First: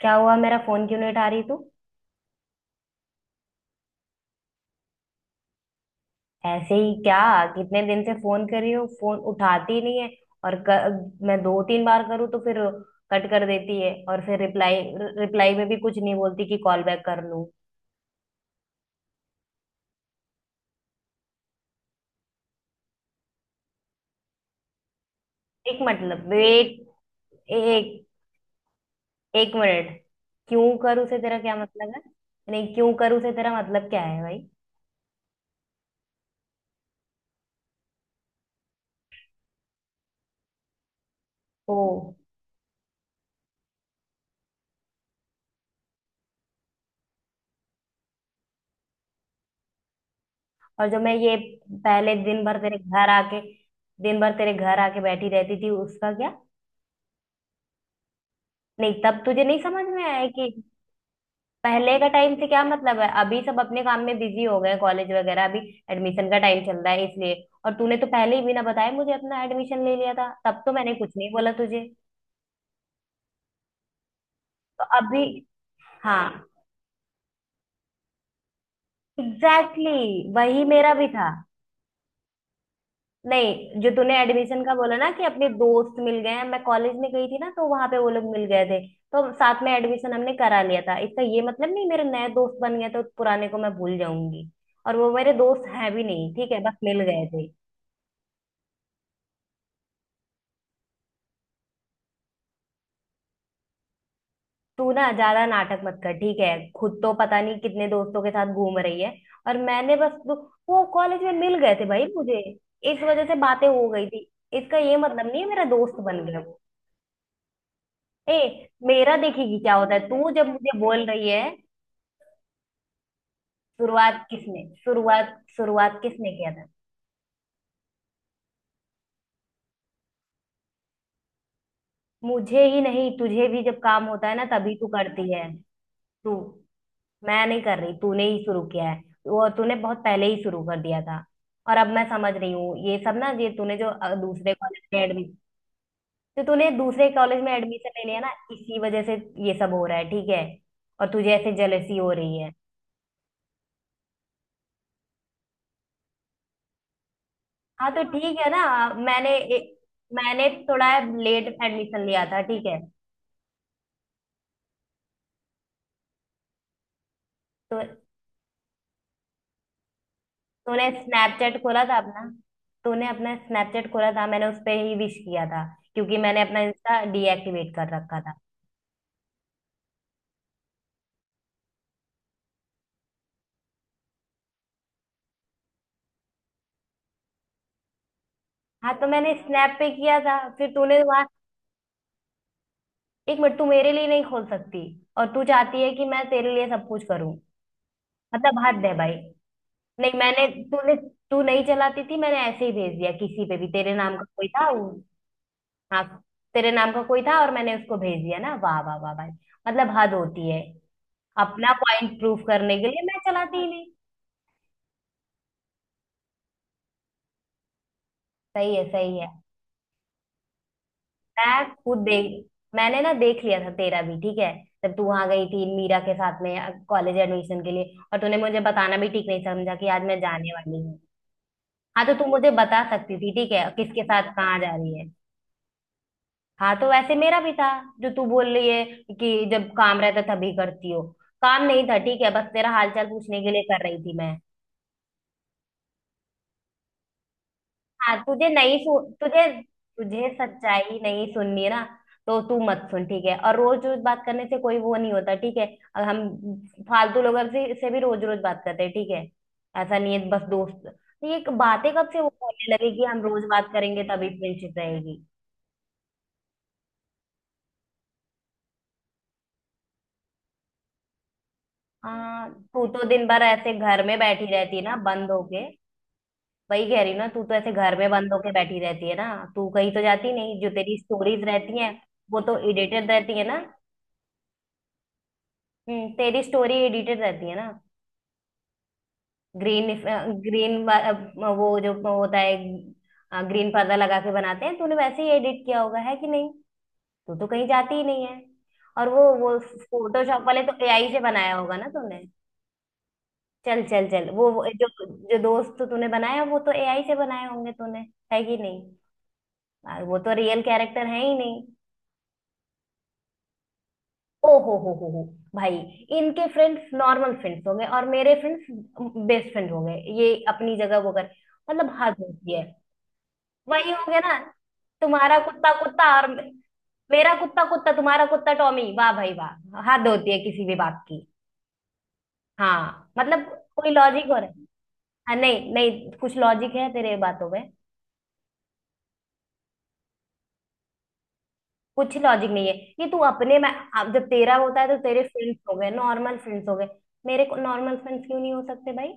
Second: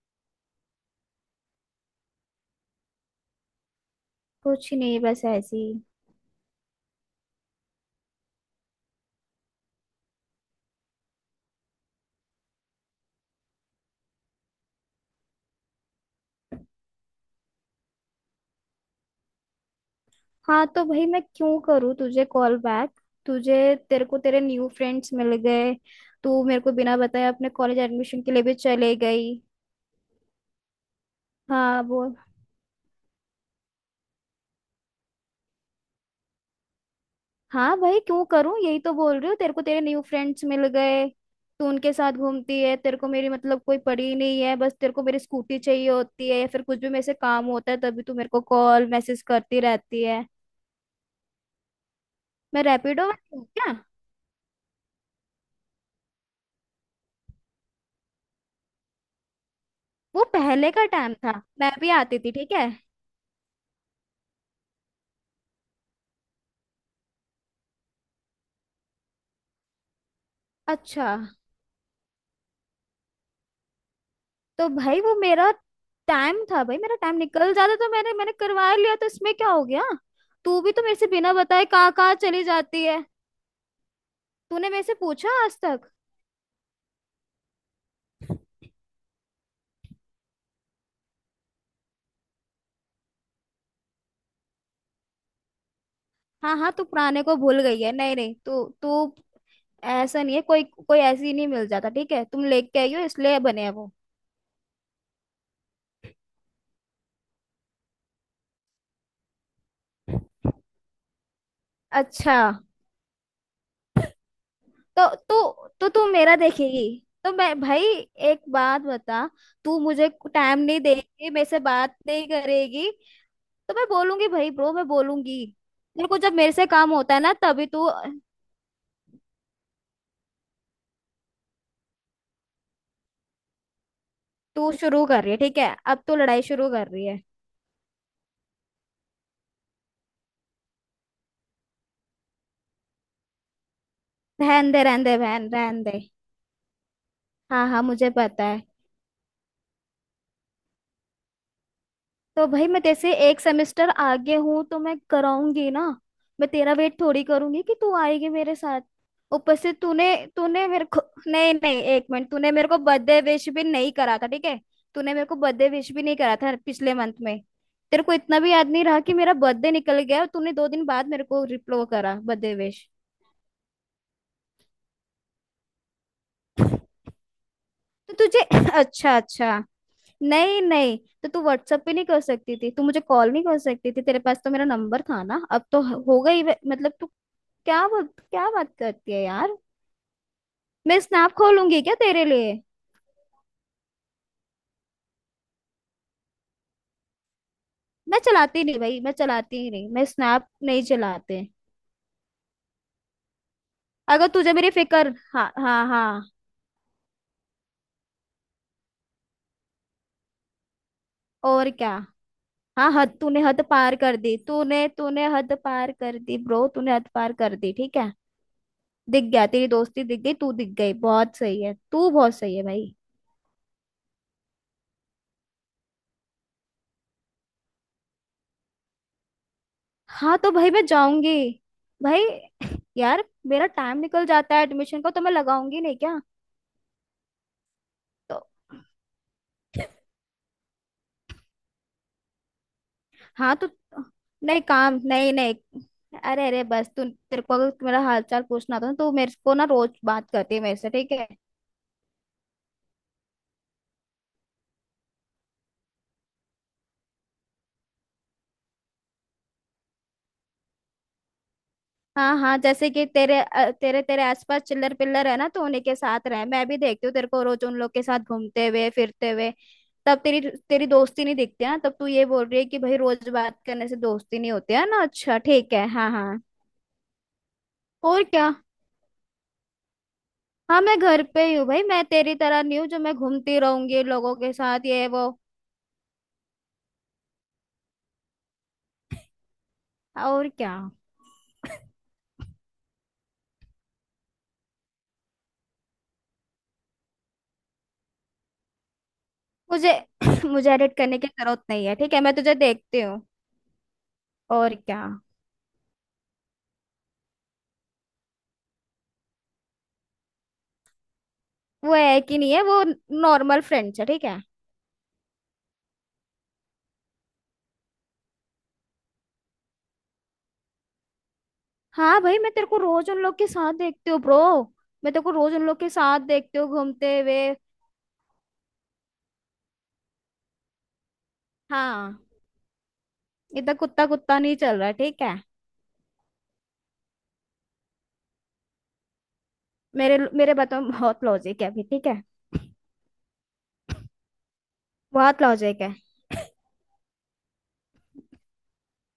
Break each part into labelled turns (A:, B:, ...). A: क्या हुआ? मेरा फोन क्यों नहीं उठा रही तू?
B: कुछ नहीं। बस ऐसी।
A: ऐसे ही क्या? कितने दिन से फोन कर रही हूँ, फोन उठाती ही नहीं है। और मैं दो तीन बार करूँ तो फिर कट कर देती है, और फिर रिप्लाई। रिप्लाई में भी कुछ नहीं बोलती कि कॉल बैक कर लूँ।
B: हाँ, तो भाई मैं क्यों करूँ तुझे कॉल बैक। तुझे तेरे को तेरे न्यू फ्रेंड्स मिल गए।
A: एक मतलब,
B: तू मेरे को
A: वेट।
B: बिना बताए अपने कॉलेज
A: एक
B: एडमिशन के लिए भी चले गई।
A: एक मिनट। क्यों करूँ से तेरा क्या
B: हाँ,
A: मतलब है?
B: बोल।
A: नहीं, क्यों करूँ से तेरा मतलब क्या है भाई?
B: हाँ भाई, क्यों करूँ, यही तो बोल रही हूँ। तेरे को तेरे न्यू फ्रेंड्स मिल गए। तू
A: ओ।
B: उनके साथ घूमती है। तेरे को मेरी, मतलब, कोई पड़ी ही नहीं है। बस तेरे को मेरी स्कूटी चाहिए होती है, या फिर कुछ भी मेरे से काम होता है, तभी तू मेरे को कॉल मैसेज करती रहती है।
A: और जो मैं ये पहले दिन भर
B: मैं
A: तेरे
B: रैपिडो
A: घर
B: में
A: आके
B: थी क्या?
A: दिन भर तेरे घर आके बैठी रहती थी उसका क्या। नहीं तब तुझे नहीं समझ में
B: वो
A: आया कि।
B: पहले का टाइम था, मैं भी
A: पहले का
B: आती थी,
A: टाइम से
B: ठीक
A: क्या
B: है।
A: मतलब है? अभी सब अपने काम में बिजी हो गए हैं, कॉलेज वगैरह। अभी एडमिशन का टाइम चल रहा है इसलिए। और तूने तो पहले ही बिना बताए मुझे अपना एडमिशन ले लिया था, तब तो मैंने
B: अच्छा,
A: कुछ नहीं बोला तुझे।
B: तो
A: तो
B: भाई वो
A: अभी।
B: मेरा टाइम
A: हाँ।
B: था भाई। मेरा टाइम निकल जाता तो मैंने मैंने करवा लिया, तो इसमें क्या हो गया?
A: एग्जैक्टली exactly,
B: तू
A: वही
B: भी तो
A: मेरा
B: मेरे
A: भी
B: से
A: था।
B: बिना बताए कहाँ कहाँ चली जाती है।
A: नहीं, जो तूने एडमिशन
B: तूने
A: का
B: मेरे से
A: बोला ना कि
B: पूछा
A: अपने
B: आज तक?
A: दोस्त मिल गए हैं, मैं कॉलेज में गई थी ना, तो वहां पे वो लोग मिल गए थे। तो साथ में एडमिशन हमने करा लिया था। इसका ये मतलब नहीं मेरे नए दोस्त बन गए तो पुराने को मैं भूल जाऊंगी। और वो मेरे दोस्त हैं भी नहीं, ठीक
B: हाँ
A: है,
B: हाँ,
A: बस
B: तू
A: मिल
B: पुराने
A: गए
B: को
A: थे।
B: भूल गई है। नहीं नहीं, तू तू, ऐसा नहीं है। कोई कोई ऐसी नहीं मिल जाता, ठीक है, तुम लेके आई हो इसलिए बने हैं वो।
A: तू ना ज्यादा नाटक मत कर, ठीक है। खुद तो पता नहीं कितने दोस्तों के साथ घूम रही है। और मैंने बस वो, कॉलेज में मिल गए थे भाई
B: अच्छा,
A: मुझे। इस वजह से बातें हो गई थी। इसका ये
B: तो
A: मतलब नहीं है मेरा
B: तो तो
A: दोस्त
B: तू
A: बन
B: मेरा
A: गया वो।
B: देखेगी, तो मैं भाई,
A: ए,
B: एक बात
A: मेरा
B: बता,
A: देखेगी क्या
B: तू
A: होता है?
B: मुझे
A: तू जब
B: टाइम
A: मुझे
B: नहीं
A: बोल रही
B: देगी,
A: है।
B: मेरे से बात नहीं करेगी, तो मैं बोलूंगी भाई, ब्रो, मैं बोलूंगी।
A: शुरुआत
B: तेरे को
A: किसने
B: जब
A: किया
B: मेरे
A: था?
B: से काम होता है ना, तभी तू।
A: मुझे ही नहीं, तुझे भी जब काम होता है ना
B: तू
A: तभी तू
B: शुरू कर रही
A: करती
B: है,
A: है।
B: ठीक है, अब तू
A: तू
B: लड़ाई शुरू कर रही है।
A: मैं नहीं कर रही, तूने ही शुरू किया है। वो तूने बहुत पहले ही शुरू कर दिया था। और अब मैं समझ रही हूँ ये सब ना, ये तूने जो दूसरे कॉलेज में
B: रहन दे
A: एडमिशन।
B: बहन, रहन दे।
A: तो तूने दूसरे कॉलेज में
B: हाँ हाँ,
A: एडमिशन ले
B: मुझे
A: लिया ना
B: पता है।
A: इसी वजह से ये सब हो रहा है, ठीक है। और तुझे ऐसे जलसी हो रही
B: तो
A: है।
B: भाई मैं जैसे एक सेमेस्टर आगे हूँ, तो मैं कराऊंगी ना। मैं तेरा वेट थोड़ी करूंगी कि
A: हाँ
B: तू
A: तो
B: आएगी
A: ठीक है
B: मेरे
A: ना।
B: साथ।
A: मैंने
B: ऊपर
A: ए-
B: से तूने
A: मैंने
B: तूने मेरे
A: थोड़ा
B: को,
A: लेट
B: नहीं नहीं,
A: एडमिशन
B: एक
A: लिया
B: मिनट।
A: था,
B: तूने
A: ठीक
B: मेरे
A: है।
B: को बर्थडे विश भी नहीं करा था, ठीक है। तूने मेरे को बर्थडे विश भी नहीं करा था पिछले मंथ में।
A: तो
B: तेरे को इतना भी याद नहीं रहा कि मेरा बर्थडे निकल गया, और तूने दो
A: तूने
B: दिन बाद मेरे को
A: स्नैपचैट खोला
B: रिप्लो
A: था
B: करा
A: अपना।
B: Birthday wish.
A: तूने अपना स्नैपचैट खोला था, मैंने उस पर ही विश किया था, क्योंकि मैंने अपना इंस्टा डीएक्टिवेट कर
B: तो
A: रखा था।
B: तुझे अच्छा अच्छा। नहीं नहीं, तो तू व्हाट्सएप पे नहीं कर सकती थी? तू मुझे कॉल नहीं कर सकती थी? तेरे पास तो मेरा नंबर था ना, अब तो हो गई मतलब तू, क्या बात
A: हाँ, तो
B: करती है
A: मैंने
B: यार।
A: स्नैप पे किया था, फिर
B: मैं
A: तूने वहां।
B: स्नैप खोलूंगी क्या तेरे लिए?
A: एक मिनट, तू मेरे लिए नहीं खोल सकती? और तू चाहती है कि मैं तेरे लिए सब कुछ करूं?
B: मैं
A: मतलब
B: चलाती नहीं
A: हद है
B: भाई,
A: भाई।
B: मैं चलाती ही नहीं, मैं
A: नहीं,
B: स्नैप
A: मैंने
B: नहीं
A: तूने
B: चलाते।
A: तू नहीं चलाती थी, मैंने ऐसे ही भेज दिया किसी पे भी, तेरे नाम का
B: अगर
A: कोई
B: तुझे
A: था
B: मेरी
A: वो।
B: फिक्र। हाँ हाँ
A: हाँ,
B: हाँ।
A: तेरे नाम का कोई था और मैंने उसको भेज दिया ना, वाह वाह वाह भाई। मतलब हद होती है।
B: और
A: अपना
B: क्या।
A: पॉइंट प्रूफ करने के
B: हाँ
A: लिए,
B: हद,
A: मैं
B: तूने
A: चलाती
B: हद
A: ही नहीं।
B: पार कर दी, तूने तूने हद पार कर दी ब्रो, तूने हद पार कर दी, ठीक है।
A: सही है, सही
B: दिख
A: है।
B: गया तेरी दोस्ती, दिख गई तू, दिख गई। बहुत सही
A: मैं
B: है
A: खुद
B: तू, बहुत
A: देख
B: सही है भाई।
A: मैंने ना देख लिया था तेरा भी, ठीक है। जब तू वहां गई थी मीरा के साथ में कॉलेज एडमिशन के लिए, और तूने मुझे बताना भी ठीक नहीं समझा कि आज मैं
B: हाँ, तो
A: जाने
B: भाई
A: वाली
B: मैं
A: हूँ।
B: जाऊंगी
A: हाँ तो
B: भाई।
A: तू मुझे बता सकती
B: यार,
A: थी, ठीक
B: मेरा
A: है,
B: टाइम
A: किसके
B: निकल
A: साथ
B: जाता
A: कहाँ
B: है
A: जा रही
B: एडमिशन
A: है।
B: का, तो मैं लगाऊंगी नहीं क्या?
A: हाँ तो वैसे मेरा भी था। जो तू
B: तो।
A: बोल रही है कि जब काम रहता तभी करती हो। काम नहीं था, ठीक है, बस तेरा हालचाल पूछने के
B: हाँ,
A: लिए
B: तो।
A: कर रही थी मैं।
B: नहीं, काम नहीं, नहीं, अरे अरे, बस तू, तेरे को अगर मेरा
A: हाँ,
B: हालचाल पूछना था ना, तो मेरे को ना रोज
A: तुझे
B: बात करती है मेरे से,
A: सच्चाई
B: ठीक
A: नहीं
B: है।
A: सुननी है ना, तो तू मत सुन, ठीक है। और रोज रोज बात करने से कोई वो नहीं होता, ठीक है। और हम फालतू लोगों से भी रोज रोज बात करते हैं, ठीक है। ऐसा नहीं है। बस दोस्त तो ये बातें कब से वो
B: हाँ हाँ,
A: बोलने
B: जैसे
A: लगे कि
B: कि
A: हम
B: तेरे
A: रोज
B: अ,
A: बात
B: तेरे
A: करेंगे
B: तेरे
A: तभी
B: आसपास
A: फ्रेंडशिप
B: चिल्लर
A: रहेगी।
B: पिल्लर है ना, तो उन्हीं के साथ रहे। मैं भी देखती हूँ तेरे को रोज उन लोग के साथ घूमते हुए फिरते हुए। तब तेरी तेरी दोस्ती नहीं दिखती है ना, तब तू ये बोल
A: हाँ,
B: रही है कि
A: तू
B: भाई
A: तो दिन
B: रोज
A: भर
B: बात
A: ऐसे
B: करने से
A: घर में
B: दोस्ती
A: बैठी
B: नहीं होती
A: रहती है
B: है
A: ना,
B: ना।
A: बंद
B: अच्छा,
A: होके।
B: ठीक है, हाँ हाँ।
A: वही कह रही ना, तू तो ऐसे घर में
B: और
A: बंद होके
B: क्या।
A: बैठी रहती है ना। तू कहीं तो जाती नहीं, जो
B: हाँ,
A: तेरी
B: मैं घर पे
A: स्टोरीज
B: ही हूँ
A: रहती
B: भाई,
A: हैं
B: मैं तेरी
A: वो तो
B: तरह नहीं हूँ जो
A: एडिटेड
B: मैं
A: रहती है ना।
B: घूमती रहूंगी लोगों के साथ, ये वो।
A: तेरी स्टोरी एडिटेड रहती है ना। ग्रीन
B: और क्या।
A: ग्रीन वो जो होता है, ग्रीन पर्दा लगा के बनाते हैं, तूने वैसे ही एडिट किया होगा, है कि नहीं। तू तो कहीं जाती ही नहीं है। और वो
B: मुझे
A: फोटोशॉप वाले
B: मुझे
A: तो
B: एडिट
A: एआई
B: करने
A: से
B: की
A: बनाया
B: जरूरत
A: होगा
B: नहीं
A: ना
B: है, ठीक है,
A: तूने।
B: मैं तुझे देखती हूँ।
A: चल चल चल, वो
B: और
A: जो
B: क्या।
A: जो दोस्त तूने बनाया, वो तो एआई से बनाए होंगे तूने, है कि नहीं। वो तो रियल कैरेक्टर है ही नहीं।
B: वो है कि नहीं है वो, नॉर्मल फ्रेंड्स है, ठीक है।
A: ओ हो भाई! इनके फ्रेंड्स नॉर्मल फ्रेंड्स हो गए और मेरे फ्रेंड्स बेस्ट फ्रेंड हो गए, ये अपनी जगह वो कर। मतलब हद
B: हाँ भाई, मैं
A: होती है।
B: तेरे को रोज उन लोग के साथ
A: वही हो
B: देखती
A: गया
B: हूँ
A: ना,
B: ब्रो। मैं तेरे को
A: तुम्हारा
B: रोज उन
A: कुत्ता
B: लोग के
A: कुत्ता
B: साथ देखती हूँ घूमते
A: मेरा
B: हुए।
A: कुत्ता कुत्ता तुम्हारा कुत्ता टॉमी, वाह भाई वाह, हद होती है किसी भी बात की।
B: हाँ।
A: हाँ मतलब,
B: इधर
A: कोई
B: कुत्ता
A: लॉजिक हो
B: कुत्ता
A: रहा
B: नहीं
A: है?
B: चल रहा है, ठीक है।
A: हाँ, नहीं नहीं, कुछ लॉजिक है तेरे बातों में?
B: मेरे मेरे बातों में बहुत लॉजिक है अभी, ठीक
A: कुछ
B: है।
A: लॉजिक नहीं है। ये तू अपने में, अब जब तेरा होता है तो तेरे
B: बहुत
A: फ्रेंड्स हो
B: लॉजिक
A: गए
B: है।
A: नॉर्मल फ्रेंड्स हो गए। मेरे को नॉर्मल फ्रेंड्स क्यों नहीं हो सकते भाई?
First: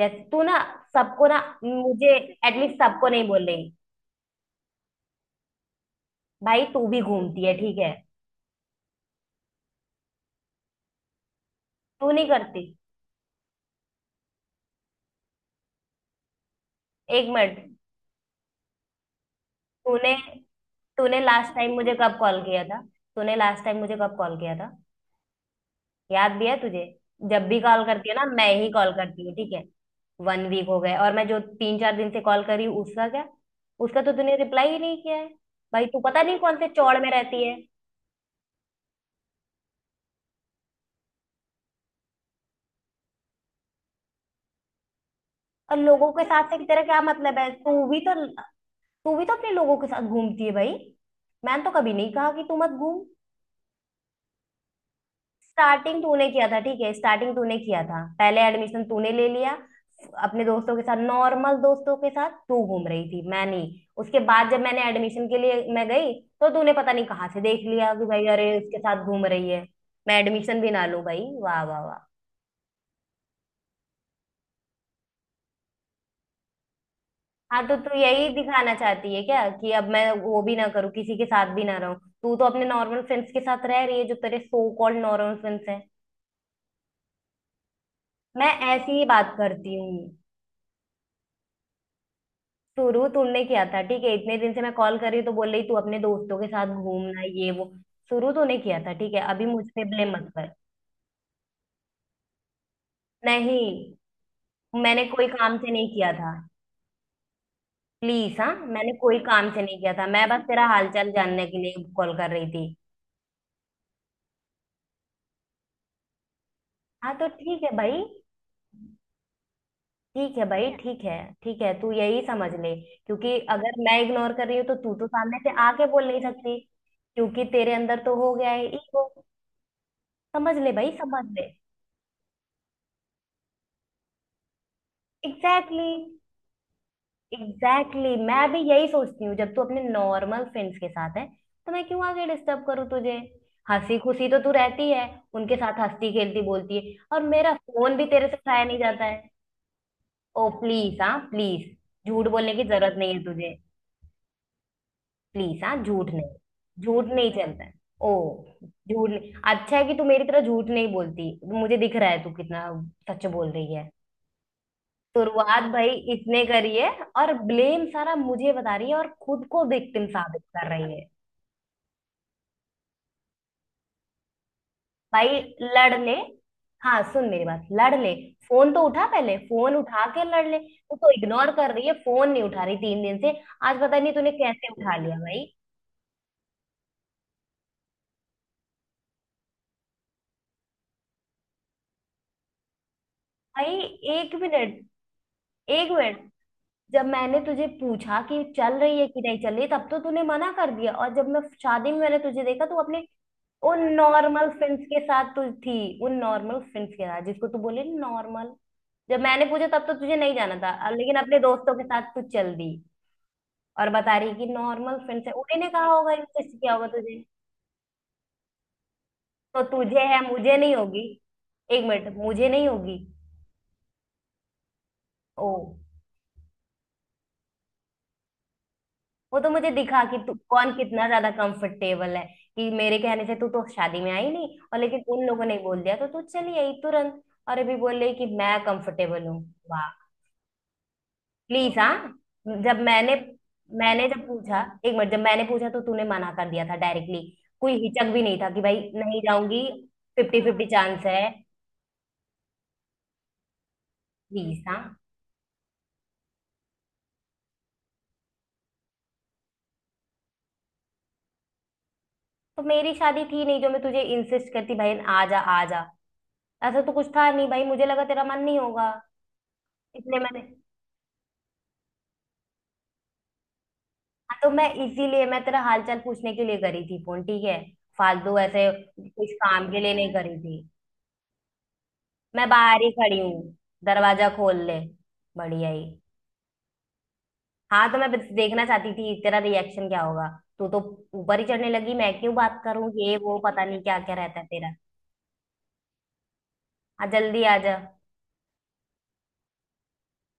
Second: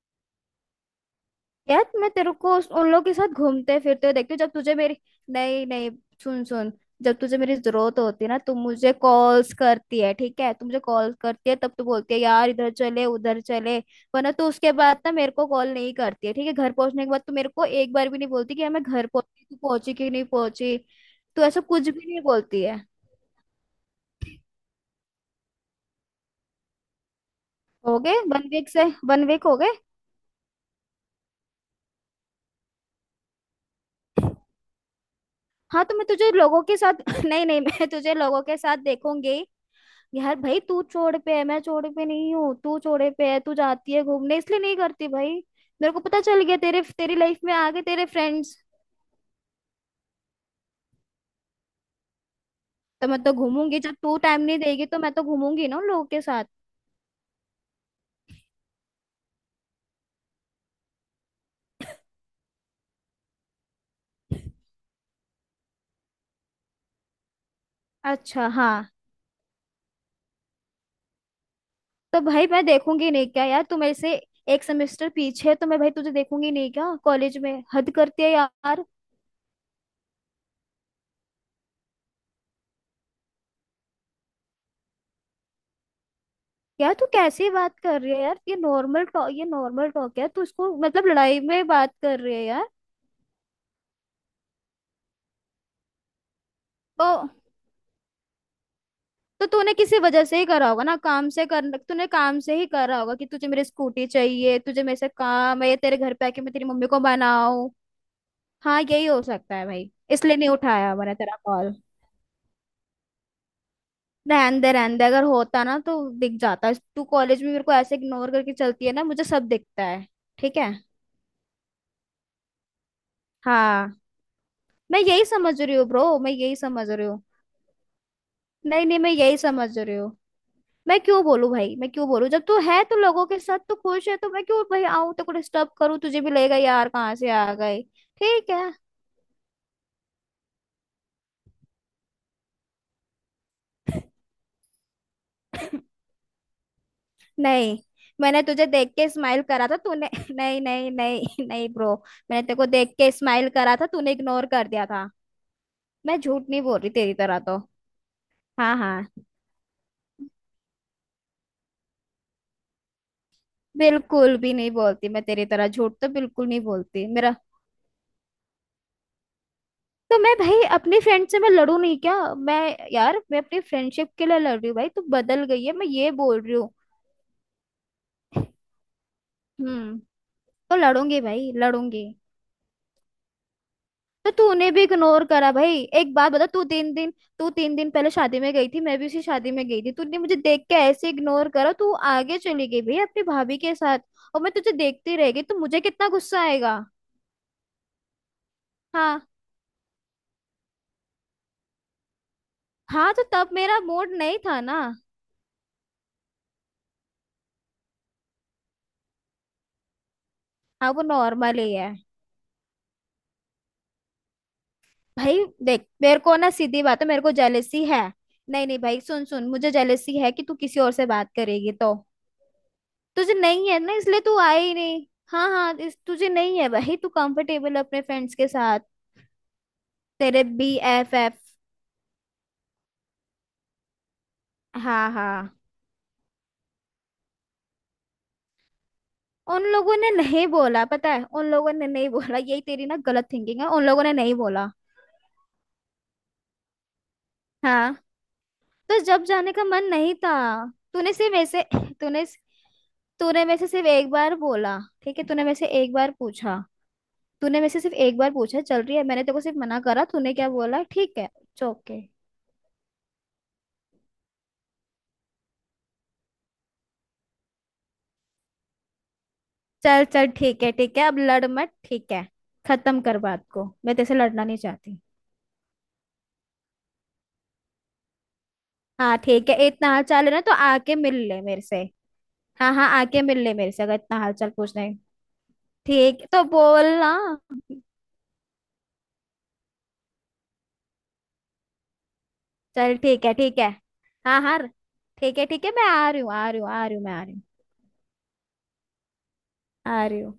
A: जैसे तू ना, सबको ना,
B: यार, मैं
A: मुझे
B: तेरे को
A: एटलीस्ट
B: उन लोगों
A: सबको
B: के
A: नहीं
B: साथ
A: बोल रही।
B: घूमते फिरते हुए देखती हूँ, जब तुझे मेरी। नहीं नहीं, सुन
A: भाई
B: सुन,
A: तू भी
B: जब तुझे
A: घूमती है,
B: मेरी
A: ठीक है।
B: जरूरत होती है ना, तू मुझे कॉल्स करती है, ठीक है, तू मुझे कॉल करती है तब तू
A: तू
B: बोलती है,
A: नहीं
B: यार
A: करती।
B: इधर चले उधर चले। वरना तू उसके बाद ना मेरे को कॉल नहीं करती है, ठीक है। घर पहुंचने के बाद
A: एक
B: तू मेरे को
A: मिनट,
B: एक बार भी नहीं बोलती कि यार मैं घर पहुंची, तू पहुंची कि
A: तूने
B: नहीं पहुंची।
A: तूने
B: तू
A: लास्ट
B: ऐसा
A: टाइम
B: कुछ
A: मुझे
B: भी
A: कब
B: नहीं
A: कॉल
B: बोलती
A: किया
B: है।
A: था? तूने लास्ट टाइम मुझे कब कॉल किया था, याद भी है तुझे? जब भी कॉल
B: हो
A: करती है
B: गए
A: ना,
B: वन
A: मैं
B: वीक
A: ही
B: से
A: कॉल
B: वन
A: करती हूँ,
B: वीक
A: ठीक
B: हो
A: है।
B: गए।
A: 1 वीक हो गए, और मैं जो तीन चार दिन से कॉल कर रही हूँ उसका क्या? उसका तो तूने रिप्लाई ही नहीं किया है।
B: हाँ,
A: भाई
B: तो
A: तू
B: मैं
A: पता
B: तुझे
A: नहीं कौन
B: लोगों
A: से
B: के साथ
A: चौड़ में रहती
B: नहीं
A: है।
B: नहीं, मैं तुझे लोगों के साथ देखूंगी। यार भाई, तू चौड़ पे है, मैं चौड़े पे नहीं हूँ, तू चौड़े पे है, तू जाती है घूमने, इसलिए नहीं करती भाई।
A: और
B: मेरे को
A: लोगों
B: पता
A: के
B: चल
A: साथ से
B: गया,
A: तेरा
B: तेरे,
A: क्या
B: तेरी
A: मतलब
B: लाइफ
A: है?
B: में आ गए
A: तू भी
B: तेरे
A: तो
B: फ्रेंड्स।
A: तू भी तो अपने लोगों के साथ घूमती है भाई। मैंने तो कभी नहीं कहा कि तू मत घूम।
B: तो मैं तो घूमूंगी, जब तू टाइम नहीं देगी, तो मैं तो घूमूंगी ना उन
A: स्टार्टिंग
B: लोगों के
A: तूने
B: साथ।
A: किया था, ठीक है, स्टार्टिंग तूने किया था, पहले एडमिशन तूने ले लिया। अपने दोस्तों के साथ, नॉर्मल दोस्तों के साथ तू घूम रही थी, मैं नहीं। उसके बाद जब मैंने एडमिशन के लिए मैं गई। तो तूने पता नहीं कहाँ से देख लिया कि भाई,
B: अच्छा,
A: अरे,
B: हाँ।
A: उसके साथ घूम रही है। मैं एडमिशन भी ना लूं भाई, वाह वाह वाह।
B: तो भाई मैं देखूंगी नहीं क्या यार, तू मेरे से एक सेमेस्टर पीछे है, तो मैं भाई तुझे देखूंगी नहीं क्या कॉलेज में,
A: हाँ तो
B: हद
A: तू
B: करती
A: यही
B: है
A: दिखाना
B: यार।
A: चाहती है क्या, कि अब मैं वो भी ना करूँ, किसी के साथ भी ना रहूं? तू तो अपने नॉर्मल फ्रेंड्स के साथ रह रही है जो तेरे सो कॉल्ड नॉर्मल फ्रेंड्स हैं।
B: यार तू कैसी बात कर रही है यार,
A: मैं
B: ये
A: ऐसी ही
B: नॉर्मल टॉक
A: बात
B: ये
A: करती
B: नॉर्मल
A: हूँ।
B: टॉक है, तू इसको मतलब लड़ाई में बात कर रही है यार।
A: शुरू तूने किया था, ठीक है, इतने दिन से मैं कॉल कर रही हूँ तो बोल रही तू अपने दोस्तों के साथ
B: ओ।
A: घूमना ये वो। शुरू तूने किया था, ठीक है, अभी
B: तो
A: मुझ
B: तूने
A: पे
B: किसी
A: ब्लेम
B: वजह
A: मत
B: से ही
A: कर।
B: करा होगा ना, काम से कर तूने काम से ही करा होगा कि तुझे मेरी
A: नहीं,
B: स्कूटी चाहिए, तुझे मेरे
A: मैंने
B: से
A: कोई काम
B: काम
A: से
B: है,
A: नहीं
B: तेरे
A: किया
B: घर पे
A: था।
B: आके मैं तेरी मम्मी को बनाऊं।
A: प्लीज हाँ,
B: हाँ,
A: मैंने
B: यही
A: कोई
B: हो
A: काम
B: सकता
A: से
B: है
A: नहीं
B: भाई,
A: किया था, मैं
B: इसलिए
A: बस
B: नहीं
A: तेरा
B: उठाया
A: हालचाल
B: मैंने तेरा
A: जानने के
B: कॉल।
A: लिए कॉल कर रही थी।
B: रहन दे रहन दे, अगर होता ना तो दिख जाता। तू
A: हाँ तो
B: कॉलेज में
A: ठीक
B: मेरे
A: है
B: को ऐसे
A: भाई,
B: इग्नोर करके चलती है ना, मुझे सब दिखता है।
A: ठीक है
B: ठीक
A: भाई,
B: है।
A: ठीक है। ठीक है, तू यही समझ ले। क्योंकि अगर मैं
B: हाँ,
A: इग्नोर कर रही हूँ तो तू
B: मैं
A: तो
B: यही
A: सामने से
B: समझ रही हूँ
A: आके बोल
B: ब्रो,
A: नहीं
B: मैं यही
A: सकती।
B: समझ रही हूँ।
A: क्योंकि तेरे अंदर तो हो गया है
B: नहीं नहीं,
A: ईगो।
B: मैं यही समझ रही हूँ।
A: समझ ले भाई,
B: मैं क्यों
A: समझ ले।
B: बोलूं भाई, मैं क्यों बोलूं? जब तू है तो लोगों के साथ तो खुश है, तो मैं क्यों भाई आऊं तेरे को डिस्टर्ब
A: एग्जैक्टली exactly,
B: करूं, तुझे भी लगेगा यार कहाँ से आ गए।
A: Exactly exactly।
B: ठीक
A: मैं भी
B: है।
A: यही सोचती हूँ, जब तू अपने नॉर्मल फ्रेंड्स के साथ है। तो मैं क्यों आगे डिस्टर्ब करूँ तुझे? हंसी खुशी तो तू रहती है, उनके साथ हंसती खेलती बोलती है, और मेरा
B: नहीं,
A: फोन भी तेरे से
B: मैंने
A: उठाया
B: तुझे
A: नहीं
B: देख
A: जाता
B: के
A: है।
B: स्माइल करा था, तूने
A: ओ
B: नहीं नहीं
A: प्लीज, हाँ
B: नहीं
A: प्लीज,
B: नहीं ब्रो,
A: झूठ
B: मैंने
A: बोलने
B: तेरे
A: की
B: को
A: जरूरत
B: देख के
A: नहीं है
B: स्माइल
A: तुझे।
B: करा था, तूने इग्नोर कर दिया था।
A: प्लीज हाँ, झूठ
B: मैं
A: नहीं,
B: झूठ नहीं बोल रही
A: झूठ
B: तेरी
A: नहीं
B: तरह तो।
A: चलता है। ओ,
B: हाँ
A: झूठ
B: हाँ,
A: नहीं, अच्छा है कि तू मेरी तरह झूठ नहीं बोलती। मुझे दिख रहा है तू कितना सच बोल रही है।
B: बिल्कुल भी नहीं बोलती, मैं तेरी
A: शुरुआत
B: तरह
A: भाई
B: झूठ तो
A: इसने
B: बिल्कुल नहीं
A: करी है,
B: बोलती
A: और
B: मेरा।
A: ब्लेम सारा मुझे बता रही है, और खुद को विक्टिम
B: तो मैं
A: साबित
B: भाई
A: कर रही
B: अपनी
A: है।
B: फ्रेंड से मैं लड़ू नहीं क्या मैं? यार, मैं अपनी फ्रेंडशिप के लिए लड़ रही हूँ भाई, तू
A: भाई
B: बदल गई है, मैं
A: लड़
B: ये
A: ले,
B: बोल रही हूँ।
A: हाँ सुन मेरी बात, लड़ ले। फोन तो उठा, पहले फोन
B: हम्म।
A: उठा के लड़ ले,
B: तो
A: तू तो
B: लड़ूंगी भाई,
A: इग्नोर कर रही है,
B: लड़ूंगी।
A: फोन नहीं उठा रही 3 दिन से। आज पता नहीं
B: तो
A: तूने
B: तू उन्हें
A: कैसे
B: भी
A: उठा लिया
B: इग्नोर
A: भाई।
B: करा भाई, एक बात बता, तू 3 दिन। तू 3 दिन पहले शादी में गई थी, मैं भी उसी शादी में गई थी, तूने मुझे देख के ऐसे इग्नोर करा, तू आगे चली गई भाई अपनी भाभी के
A: भाई,
B: साथ,
A: एक
B: और मैं तुझे
A: मिनट,
B: देखती रह गई, तो मुझे
A: एक
B: कितना
A: मिनट।
B: गुस्सा आएगा।
A: जब मैंने तुझे पूछा कि चल रही है कि
B: हाँ
A: नहीं चल रही, तब तो तूने मना कर दिया, और जब मैं शादी में मैंने तुझे देखा, तू अपने
B: हाँ, तो तब मेरा
A: उन
B: मूड नहीं
A: नॉर्मल
B: था ना।
A: फ्रेंड्स के साथ तू थी। उन नॉर्मल फ्रेंड्स के साथ जिसको तू बोले नॉर्मल। जब मैंने पूछा तब तो तुझे नहीं जाना था,
B: हाँ,
A: अब
B: वो
A: लेकिन अपने
B: नॉर्मल ही
A: दोस्तों के
B: है।
A: साथ तू चल दी। और बता रही कि नॉर्मल फ्रेंड्स है,
B: भाई
A: उन्हीं ने कहा
B: देख,
A: होगा
B: मेरे को
A: इनसे,
B: ना
A: किया
B: सीधी
A: होगा
B: बात है, मेरे
A: तुझे।
B: को जेलेसी है। नहीं नहीं भाई, सुन सुन,
A: तो
B: मुझे
A: तुझे
B: जेलेसी
A: है,
B: है कि तू
A: मुझे नहीं
B: किसी और
A: होगी।
B: से बात करेगी,
A: एक
B: तो
A: मिनट, मुझे नहीं होगी।
B: तुझे नहीं है ना, इसलिए तू आई ही नहीं। हाँ
A: ओ,
B: हाँ, इस तुझे नहीं है भाई, तू कंफर्टेबल अपने फ्रेंड्स के साथ,
A: वो तो मुझे दिखा कि तू
B: तेरे बी
A: कौन कितना
B: एफ
A: ज्यादा
B: एफ
A: कंफर्टेबल है। कि मेरे कहने से तू तो शादी में आई नहीं, और लेकिन
B: हाँ
A: उन लोगों ने
B: हाँ।
A: बोल दिया तो तू चली आई तुरंत। और अभी बोल रही कि मैं कंफर्टेबल हूँ।
B: उन
A: वाह,
B: लोगों ने नहीं बोला, पता है उन लोगों
A: प्लीज
B: ने
A: हाँ।
B: नहीं बोला, यही
A: जब
B: तेरी ना
A: मैंने
B: गलत थिंकिंग है, उन लोगों
A: मैंने
B: ने
A: जब
B: नहीं
A: पूछा,
B: बोला।
A: एक मिनट, जब मैंने पूछा तो तूने मना कर दिया था डायरेक्टली। कोई
B: हाँ,
A: हिचक भी नहीं था कि भाई
B: तो
A: नहीं
B: जब जाने
A: जाऊंगी।
B: का मन नहीं था,
A: 50-50 चांस
B: तूने
A: है।
B: सिर्फ ऐसे तूने तूने मेरे से सिर्फ एक बार
A: प्लीज
B: बोला,
A: हाँ,
B: ठीक है, तूने मेरे से एक बार पूछा। तूने मेरे से सिर्फ एक बार पूछा चल रही है, मैंने तेरे को सिर्फ मना करा, तूने क्या बोला, ठीक है, ओके।
A: तो मेरी शादी थी नहीं जो मैं तुझे इंसिस्ट करती भाई, आ जा आ जा। ऐसा तो कुछ था नहीं भाई, मुझे लगा तेरा मन नहीं होगा,
B: चल
A: इसलिए
B: चल,
A: मैंने।
B: ठीक है ठीक है, अब लड़ मत, ठीक है, खत्म कर बात को, मैं तेरे से
A: हाँ,
B: लड़ना
A: तो
B: नहीं
A: मैं
B: चाहती।
A: इसीलिए, मैं तेरा हालचाल पूछने के लिए करी थी फोन, ठीक है। फालतू ऐसे,
B: हाँ,
A: कुछ
B: ठीक है,
A: काम के
B: इतना
A: लिए
B: हाल
A: नहीं
B: चाल है
A: करी
B: ना तो
A: थी।
B: आके मिल ले मेरे से।
A: मैं
B: हाँ
A: बाहर
B: हाँ,
A: ही खड़ी
B: आके मिल ले
A: हूँ,
B: मेरे से, अगर इतना
A: दरवाजा
B: हाल चाल
A: खोल ले,
B: पूछना है।
A: बढ़िया ही।
B: ठीक, तो बोल ना।
A: हाँ तो मैं बस देखना चाहती थी तेरा रिएक्शन क्या होगा। तू तो ऊपर ही चढ़ने लगी, मैं क्यों बात करूँ
B: चल,
A: ये
B: ठीक है
A: वो,
B: ठीक
A: पता
B: है।
A: नहीं क्या क्या रहता
B: हाँ
A: है
B: हाँ,
A: तेरा।
B: ठीक है ठीक है, मैं आ रही हूँ, आ रही हूँ, आ रही हूँ,
A: हाँ
B: मैं आ रही
A: जल्दी
B: हूँ।
A: आ जा।
B: आ रही हूँ।